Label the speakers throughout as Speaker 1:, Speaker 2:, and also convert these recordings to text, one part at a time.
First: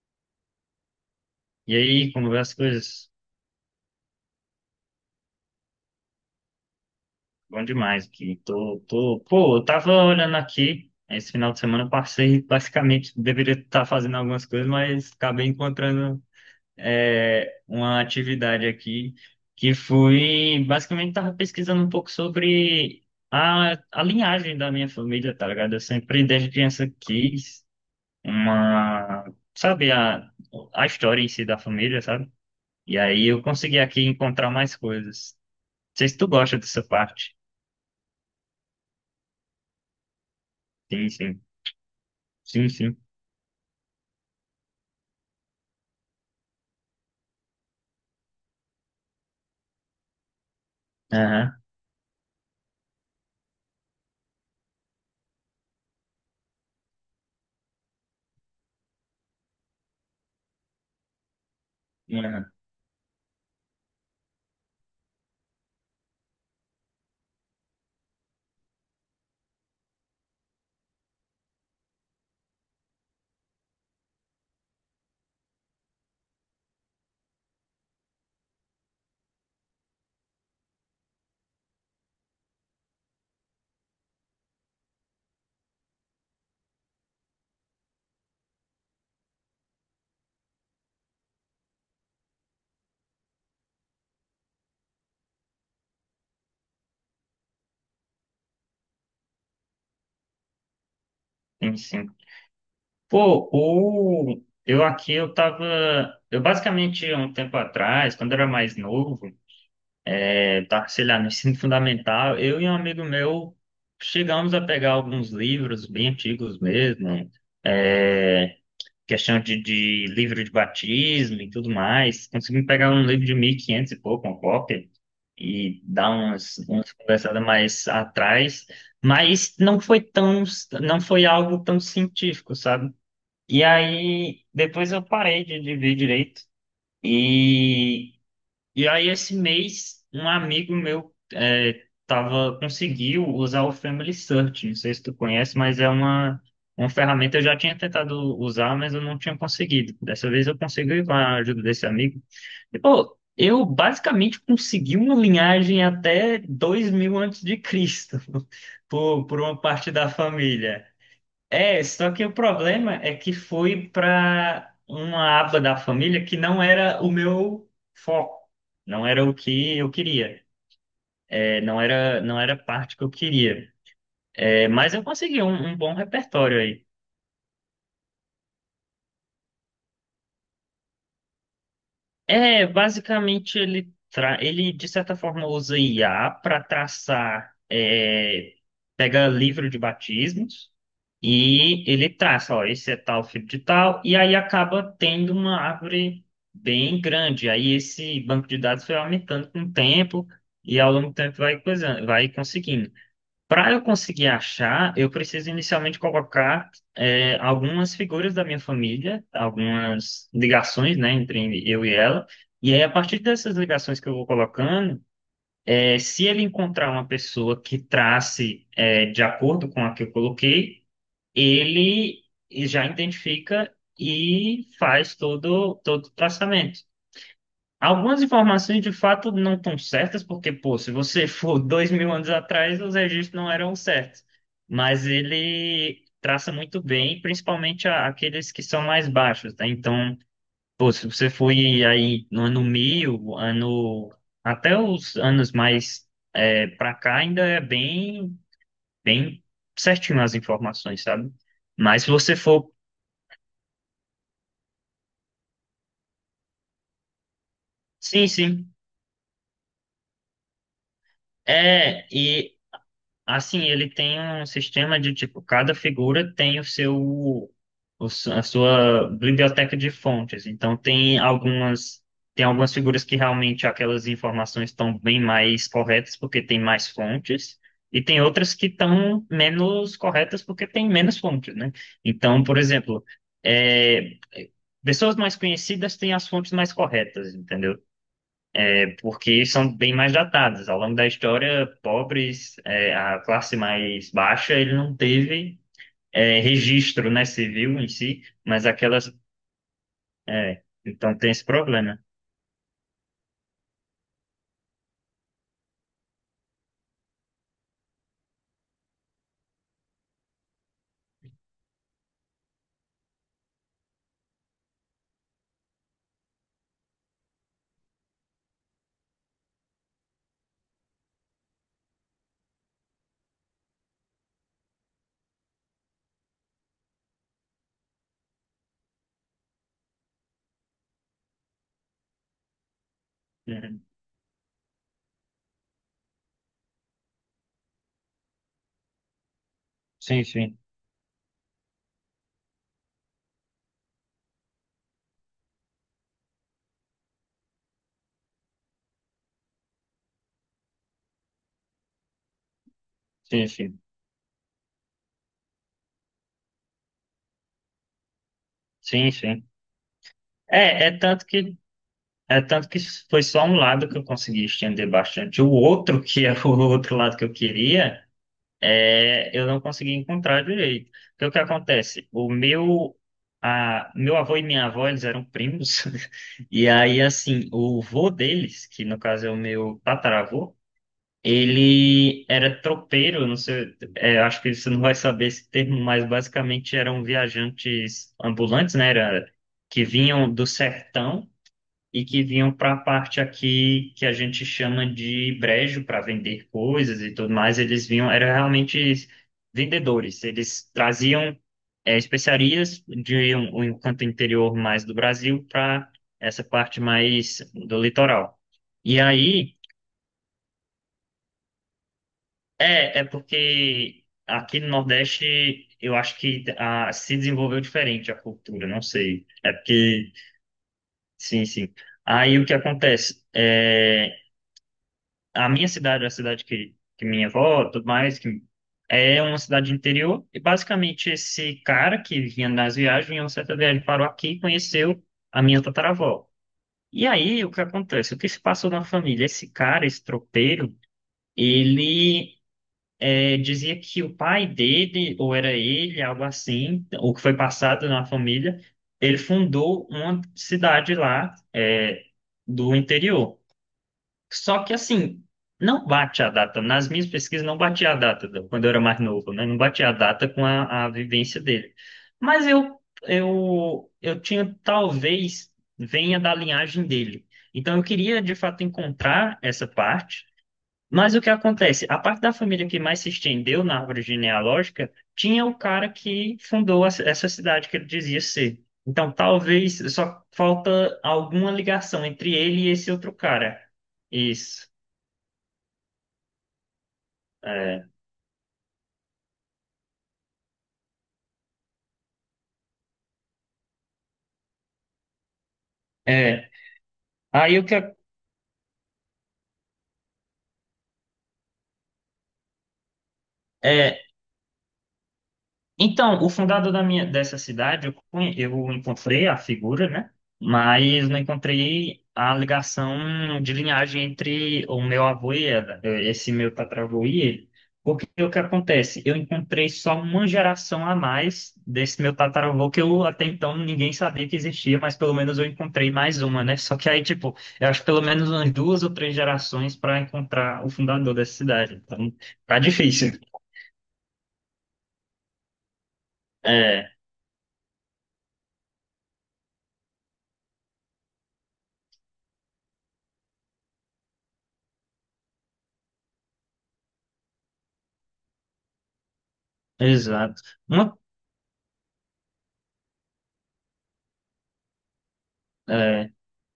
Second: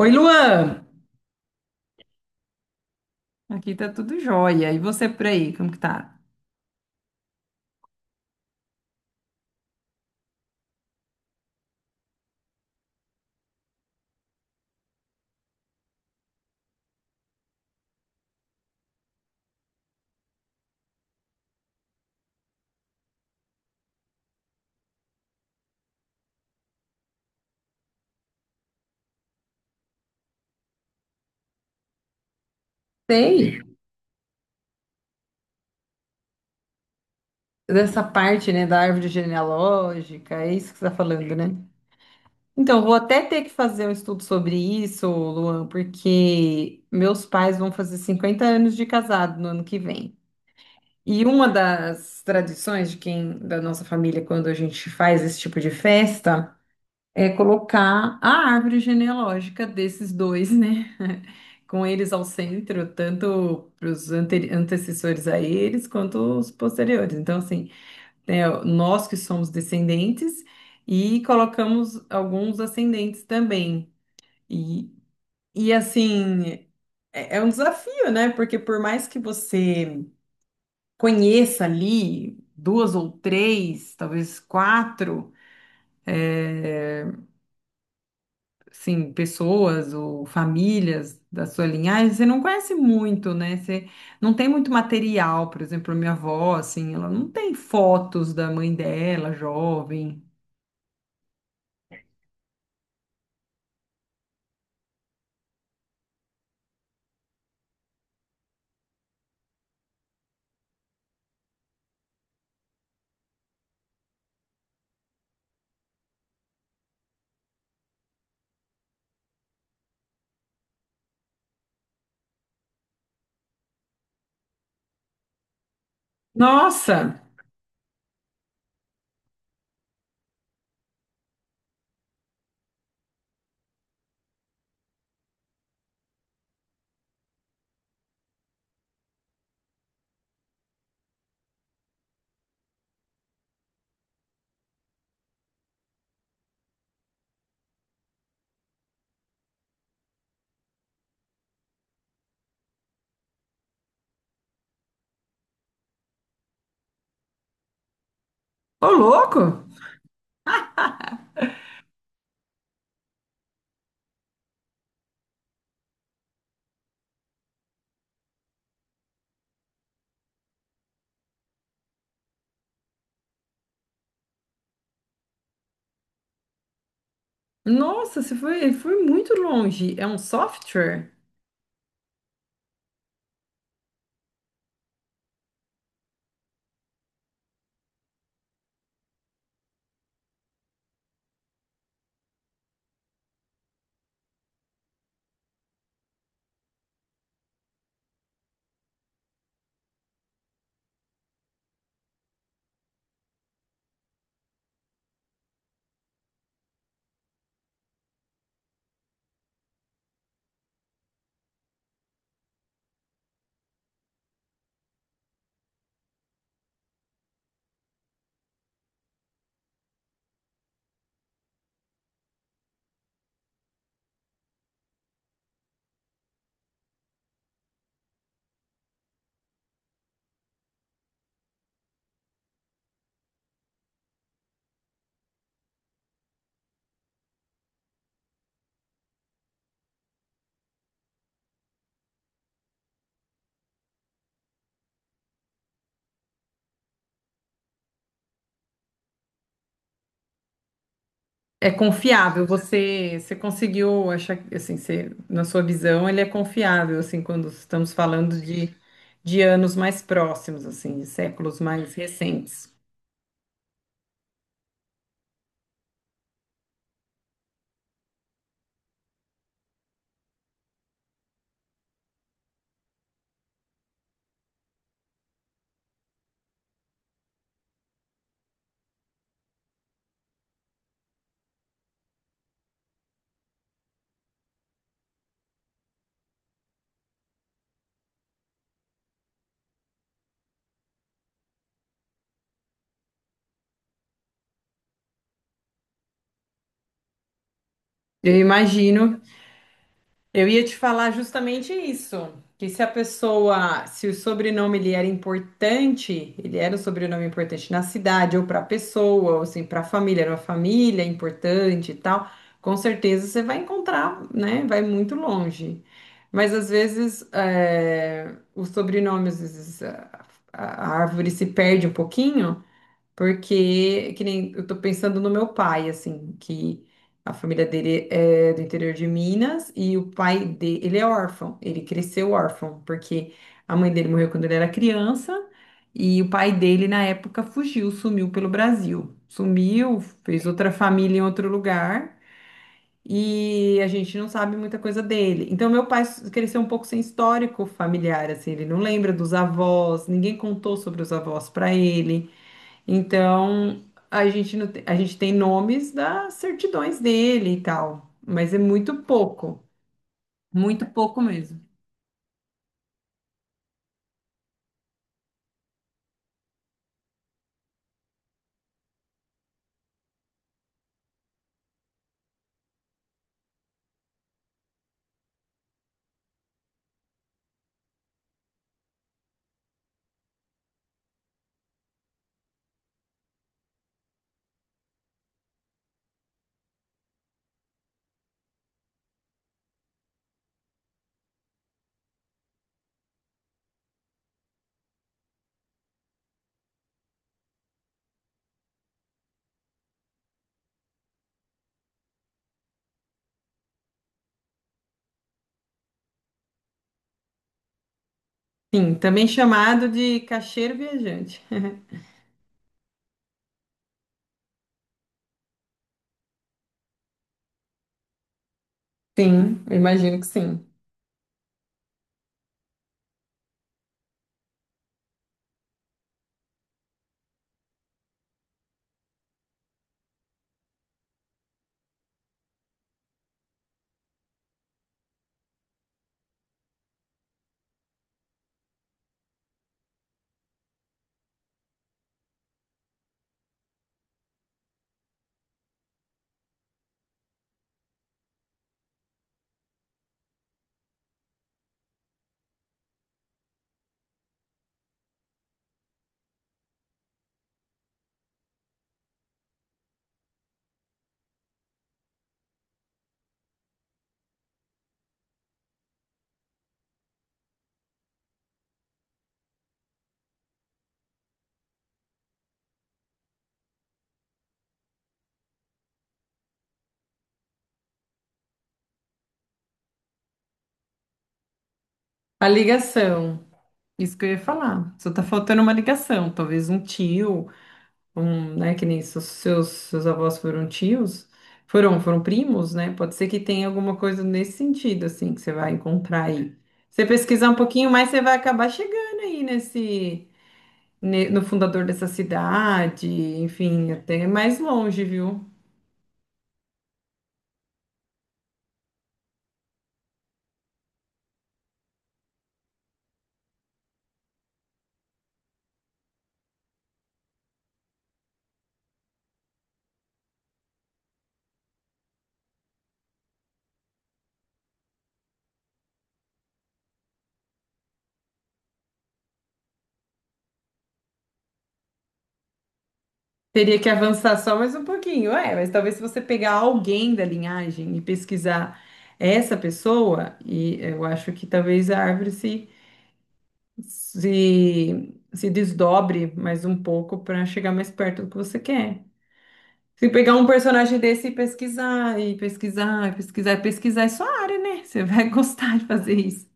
Speaker 1: Oi, Luan!
Speaker 2: E aí, como vai as coisas?
Speaker 1: Aqui tá tudo jóia. E você por aí, como que tá?
Speaker 2: Bom demais aqui. Pô, eu tava olhando aqui, esse final de semana eu passei, basicamente, deveria estar fazendo algumas coisas, mas acabei encontrando uma atividade aqui que fui, basicamente, tava pesquisando um pouco sobre a linhagem da minha família, tá ligado? Eu sempre, desde criança, quis uma... Sabe, a história em si da família, sabe? E aí eu
Speaker 1: Sei
Speaker 2: consegui aqui encontrar mais coisas. Sei se tu gosta dessa parte.
Speaker 1: dessa parte, né, da árvore genealógica, é isso que você está
Speaker 2: Sim,
Speaker 1: falando,
Speaker 2: sim.
Speaker 1: né?
Speaker 2: Sim,
Speaker 1: Então, vou
Speaker 2: sim.
Speaker 1: até ter que fazer um estudo sobre isso, Luan, porque meus pais vão fazer 50 anos de casado no ano que vem. E uma
Speaker 2: Aham.
Speaker 1: das tradições de quem, da nossa família, quando a gente faz esse tipo de festa, é colocar a árvore genealógica desses dois, né? Com eles ao
Speaker 2: Aham.
Speaker 1: centro, tanto para os antecessores a eles quanto os posteriores. Então, assim, né, nós que somos descendentes e colocamos alguns ascendentes também. E, e assim, é um desafio, né? Porque por mais que você conheça ali duas ou três, talvez quatro, é, assim, pessoas ou famílias da sua linhagem, você não conhece muito, né? Você não tem muito material, por exemplo, a minha avó, assim, ela não tem fotos da mãe dela, jovem.
Speaker 2: Sim, sim. Pô, eu aqui, Eu basicamente, há um tempo atrás, quando eu era mais novo, eu tava, sei lá, no ensino fundamental, eu e um amigo meu chegamos a pegar alguns livros bem antigos mesmo, é, questão de livro de batismo e tudo mais. Consegui pegar um livro de 1500 e quinhentos e pouco, uma cópia, e dar umas
Speaker 1: Nossa,
Speaker 2: conversadas mais atrás, mas não foi tão, não foi algo tão científico, sabe? E aí, depois eu parei de ver direito. E e aí, esse mês, um amigo meu conseguiu usar o Family Search. Não sei se tu conhece, mas é uma ferramenta que eu já tinha tentado usar, mas eu não tinha conseguido. Dessa vez eu consegui com a ajuda desse amigo. E, pô, eu basicamente consegui uma linhagem até 2000 a.C.,
Speaker 1: ô
Speaker 2: por
Speaker 1: louco!
Speaker 2: uma parte da família. É, só que o problema é que foi para uma aba da família que não era o meu foco, não era o que eu queria, não era, não era a parte que eu queria. É, mas eu consegui um bom repertório aí.
Speaker 1: Nossa, você foi, foi muito longe. É um software?
Speaker 2: É, basicamente ele de certa forma usa IA para traçar, pega livro de batismos e ele traça, ó, esse é tal filho de tal, e aí acaba tendo uma árvore bem grande. Aí esse banco de dados foi aumentando com o tempo e ao longo do tempo vai coisando, vai conseguindo. Para eu conseguir achar, eu preciso inicialmente colocar algumas figuras da minha família, algumas ligações, né, entre eu e ela. E aí, a partir dessas ligações que eu vou colocando, se ele encontrar uma pessoa que trace de acordo com a que eu coloquei, ele já identifica e faz todo o traçamento. Algumas informações de fato não estão certas, porque, pô, se você for 2000 anos atrás, os registros não eram certos. Mas ele traça muito bem, principalmente aqueles que são mais baixos, tá? Então, pô, se você foi aí no ano 1000, até os anos mais pra cá, ainda é bem certinho as informações, sabe?
Speaker 1: É
Speaker 2: Mas se você
Speaker 1: confiável?
Speaker 2: for.
Speaker 1: Você, você conseguiu achar, assim, você, na sua visão, ele é confiável, assim, quando estamos
Speaker 2: Sim,
Speaker 1: falando
Speaker 2: sim.
Speaker 1: de anos mais próximos, assim, de séculos mais
Speaker 2: É, e
Speaker 1: recentes.
Speaker 2: Assim, ele tem um sistema de tipo, cada figura tem o seu, a sua biblioteca de fontes. Então tem algumas figuras que realmente aquelas informações estão bem mais corretas porque tem mais fontes, e tem outras que estão menos corretas porque tem menos fontes, né? Então, por exemplo, é, pessoas mais conhecidas têm as fontes mais corretas, entendeu? Porque são bem mais datadas. Ao longo da história, pobres, a classe mais baixa, ele não teve registro, né, civil em si,
Speaker 1: Eu
Speaker 2: mas aquelas,
Speaker 1: imagino. Eu ia te falar
Speaker 2: então tem esse
Speaker 1: justamente
Speaker 2: problema.
Speaker 1: isso, que se a pessoa, se o sobrenome ele era importante, ele era um sobrenome importante na cidade ou para a pessoa, ou assim, para a família, era uma família importante e tal, com certeza você vai encontrar, né? Vai muito longe. Mas às vezes é, o sobrenome, às vezes a árvore se perde um pouquinho, porque, que nem eu tô pensando no meu pai, assim, que a família dele é do interior de Minas e o pai dele, ele é órfão, ele cresceu órfão, porque a
Speaker 2: Uhum.
Speaker 1: mãe dele morreu quando ele era criança e o pai dele, na época, fugiu, sumiu pelo Brasil. Sumiu,
Speaker 2: Sim,
Speaker 1: fez
Speaker 2: sim,
Speaker 1: outra família em outro lugar e a gente não sabe muita coisa dele. Então, meu pai cresceu um pouco sem histórico familiar, assim, ele não lembra dos avós, ninguém contou sobre os avós para ele.
Speaker 2: sim, sim,
Speaker 1: Então, a gente, não tem, a gente tem nomes das certidões dele e tal, mas é
Speaker 2: sim, sim.
Speaker 1: muito
Speaker 2: É, é
Speaker 1: pouco
Speaker 2: tanto que
Speaker 1: mesmo.
Speaker 2: é tanto que foi só um lado que eu consegui estender bastante. O outro, que é o outro lado que eu queria, eu não consegui encontrar direito. Porque o que acontece? Meu avô e minha avó, eles eram primos, e aí, assim, o vô deles, que no caso é o meu tataravô, ele era tropeiro, não sei, acho que você não vai saber esse termo, mas basicamente eram viajantes ambulantes, né? Era, que vinham do sertão e que vinham para a parte aqui que a gente chama de brejo para vender coisas e tudo mais. Eles vinham, eram realmente vendedores. Eles traziam especiarias de um canto interior mais do Brasil para essa parte mais do litoral.
Speaker 1: Sim,
Speaker 2: E
Speaker 1: também
Speaker 2: aí
Speaker 1: chamado de caixeiro viajante.
Speaker 2: é porque aqui no Nordeste eu acho que se desenvolveu diferente a cultura, não sei. É
Speaker 1: Sim, eu
Speaker 2: porque,
Speaker 1: imagino que sim.
Speaker 2: sim, sim. Aí o que acontece? É, a cidade que minha avó, tudo mais, que é uma cidade de interior, e basicamente esse cara que vinha nas viagens, em uma certa viagem parou aqui e conheceu a minha tataravó. E aí, o que acontece? O que se passou na família? Esse cara, esse tropeiro, ele dizia que o pai dele, ou era ele, algo assim, o que foi passado na família, ele fundou uma cidade lá, do interior. Só que assim, não bate a data. Nas minhas pesquisas não batia a data, quando eu era mais novo, né? Não batia a data com a vivência dele. Mas eu tinha, talvez, venha da linhagem dele. Então eu queria, de fato, encontrar essa parte, mas o que acontece? A parte da família que mais se estendeu na árvore genealógica tinha o cara que fundou essa cidade que ele dizia ser. Então, talvez só falta alguma ligação entre
Speaker 1: A
Speaker 2: ele e esse outro
Speaker 1: ligação,
Speaker 2: cara.
Speaker 1: isso que eu ia
Speaker 2: Isso.
Speaker 1: falar. Só tá faltando uma ligação, talvez um tio,
Speaker 2: É.
Speaker 1: um, né, que nem seus avós foram tios, foram primos, né? Pode ser que tenha alguma coisa nesse sentido, assim, que você vai encontrar
Speaker 2: É.
Speaker 1: aí. Você pesquisar um
Speaker 2: Aí o que
Speaker 1: pouquinho mais, você vai acabar chegando aí nesse, no fundador dessa cidade, enfim,
Speaker 2: é,
Speaker 1: até mais longe, viu?
Speaker 2: Então, o fundador dessa cidade, eu encontrei a figura, né? Mas não encontrei a ligação de linhagem entre o meu avô e ela, esse meu tataravô e ele. Porque o que acontece? Eu encontrei só uma geração a mais desse meu tataravô, que eu até então ninguém sabia que existia, mas pelo menos eu encontrei mais uma, né? Só que aí, tipo, eu acho pelo menos umas duas ou três gerações para encontrar o fundador dessa cidade. Então, tá difícil.
Speaker 1: Teria que avançar só mais um pouquinho, é, mas talvez se você pegar
Speaker 2: É,
Speaker 1: alguém da linhagem e pesquisar essa pessoa, e eu acho que talvez a árvore se se desdobre mais um pouco para chegar mais perto do que você quer. Se pegar
Speaker 2: exato.
Speaker 1: um
Speaker 2: Uma
Speaker 1: personagem desse e pesquisar, e pesquisar, e pesquisar, e pesquisar, é sua área, né? Você vai gostar de
Speaker 2: É,
Speaker 1: fazer isso.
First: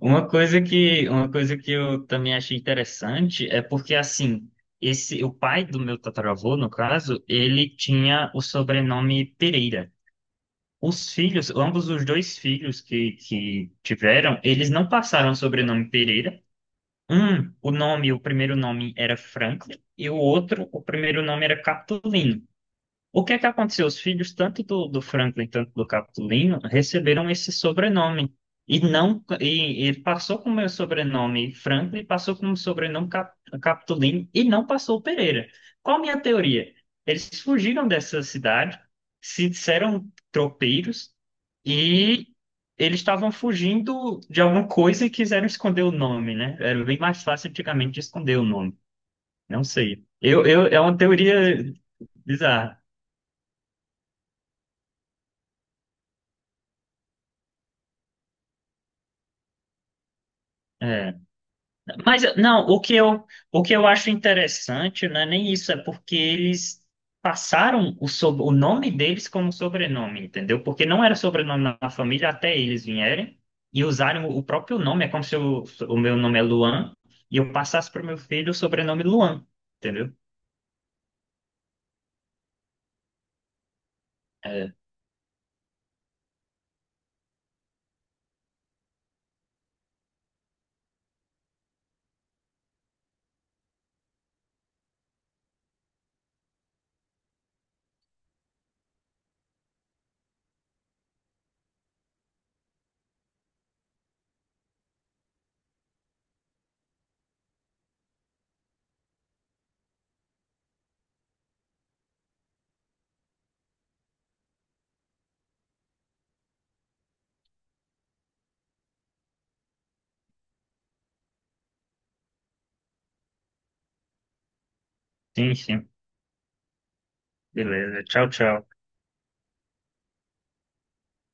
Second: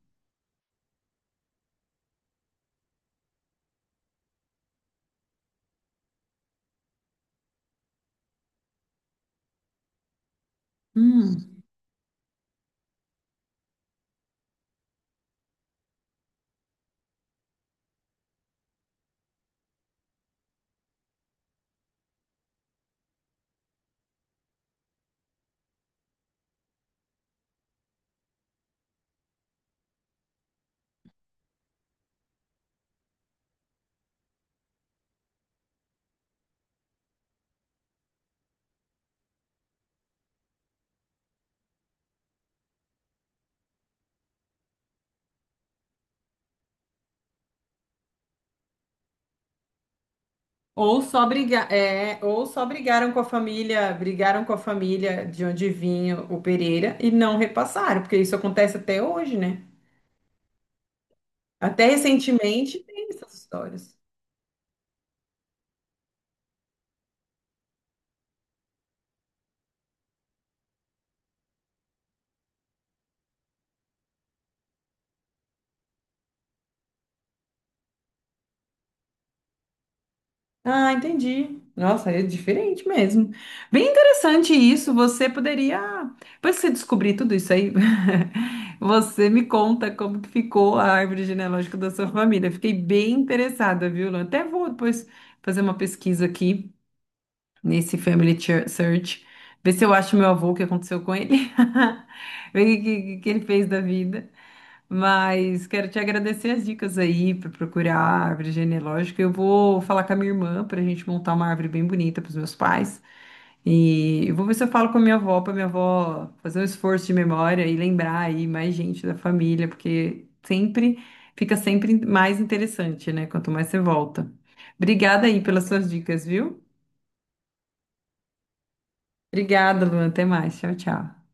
Speaker 2: uma coisa que eu também achei interessante é porque, assim, o pai do meu tataravô, no caso, ele tinha o sobrenome Pereira. Os filhos,
Speaker 1: Hum.
Speaker 2: ambos os dois filhos que tiveram, eles não passaram o sobrenome Pereira. Um, o primeiro nome era Franklin, e o outro, o primeiro nome era Catulino. O que é que aconteceu? Os filhos, tanto do Franklin, tanto do Capitulino, receberam esse sobrenome. E não, e ele passou com o meu sobrenome Franklin, passou com o sobrenome Capitulino e não passou o Pereira. Qual a minha teoria? Eles fugiram dessa cidade, se disseram tropeiros e eles estavam fugindo de alguma coisa e quiseram esconder o nome, né? Era bem mais fácil antigamente de esconder o nome. Não sei. É uma
Speaker 1: Ou só brigar,
Speaker 2: teoria
Speaker 1: é, ou só
Speaker 2: bizarra.
Speaker 1: brigaram com a família, brigaram com a família de onde vinha o Pereira e não repassaram, porque isso acontece até hoje, né?
Speaker 2: É.
Speaker 1: Até
Speaker 2: Mas não,
Speaker 1: recentemente
Speaker 2: o que
Speaker 1: tem
Speaker 2: eu,
Speaker 1: essas
Speaker 2: o que eu
Speaker 1: histórias.
Speaker 2: acho interessante não é nem isso, é porque eles passaram o nome deles como sobrenome, entendeu? Porque não era sobrenome na família até eles vierem e usarem o próprio nome. É como se o meu nome é Luan e eu passasse para o meu filho o sobrenome Luan, entendeu?
Speaker 1: Ah, entendi. Nossa, é diferente mesmo. Bem interessante
Speaker 2: É,
Speaker 1: isso. Você poderia, depois que você descobrir tudo isso aí, você me conta como que ficou a árvore genealógica da sua família. Fiquei bem interessada, viu? Lu? Até vou depois fazer uma pesquisa aqui nesse Family Search, ver se eu acho meu avô, o que aconteceu com ele, ver o que que ele fez da vida. Mas quero te agradecer as dicas aí para procurar a árvore genealógica. Eu vou falar com a minha irmã para a gente montar uma árvore bem bonita para os meus pais. E eu vou ver se eu falo com a minha avó, para minha avó fazer um esforço de memória e lembrar aí mais gente da família, porque sempre fica sempre mais interessante, né? Quanto mais você volta. Obrigada aí
Speaker 2: sim,
Speaker 1: pelas
Speaker 2: sim.
Speaker 1: suas dicas, viu?
Speaker 2: Beleza. Tchau, tchau.
Speaker 1: Obrigada, Luan. Até mais. Tchau, tchau.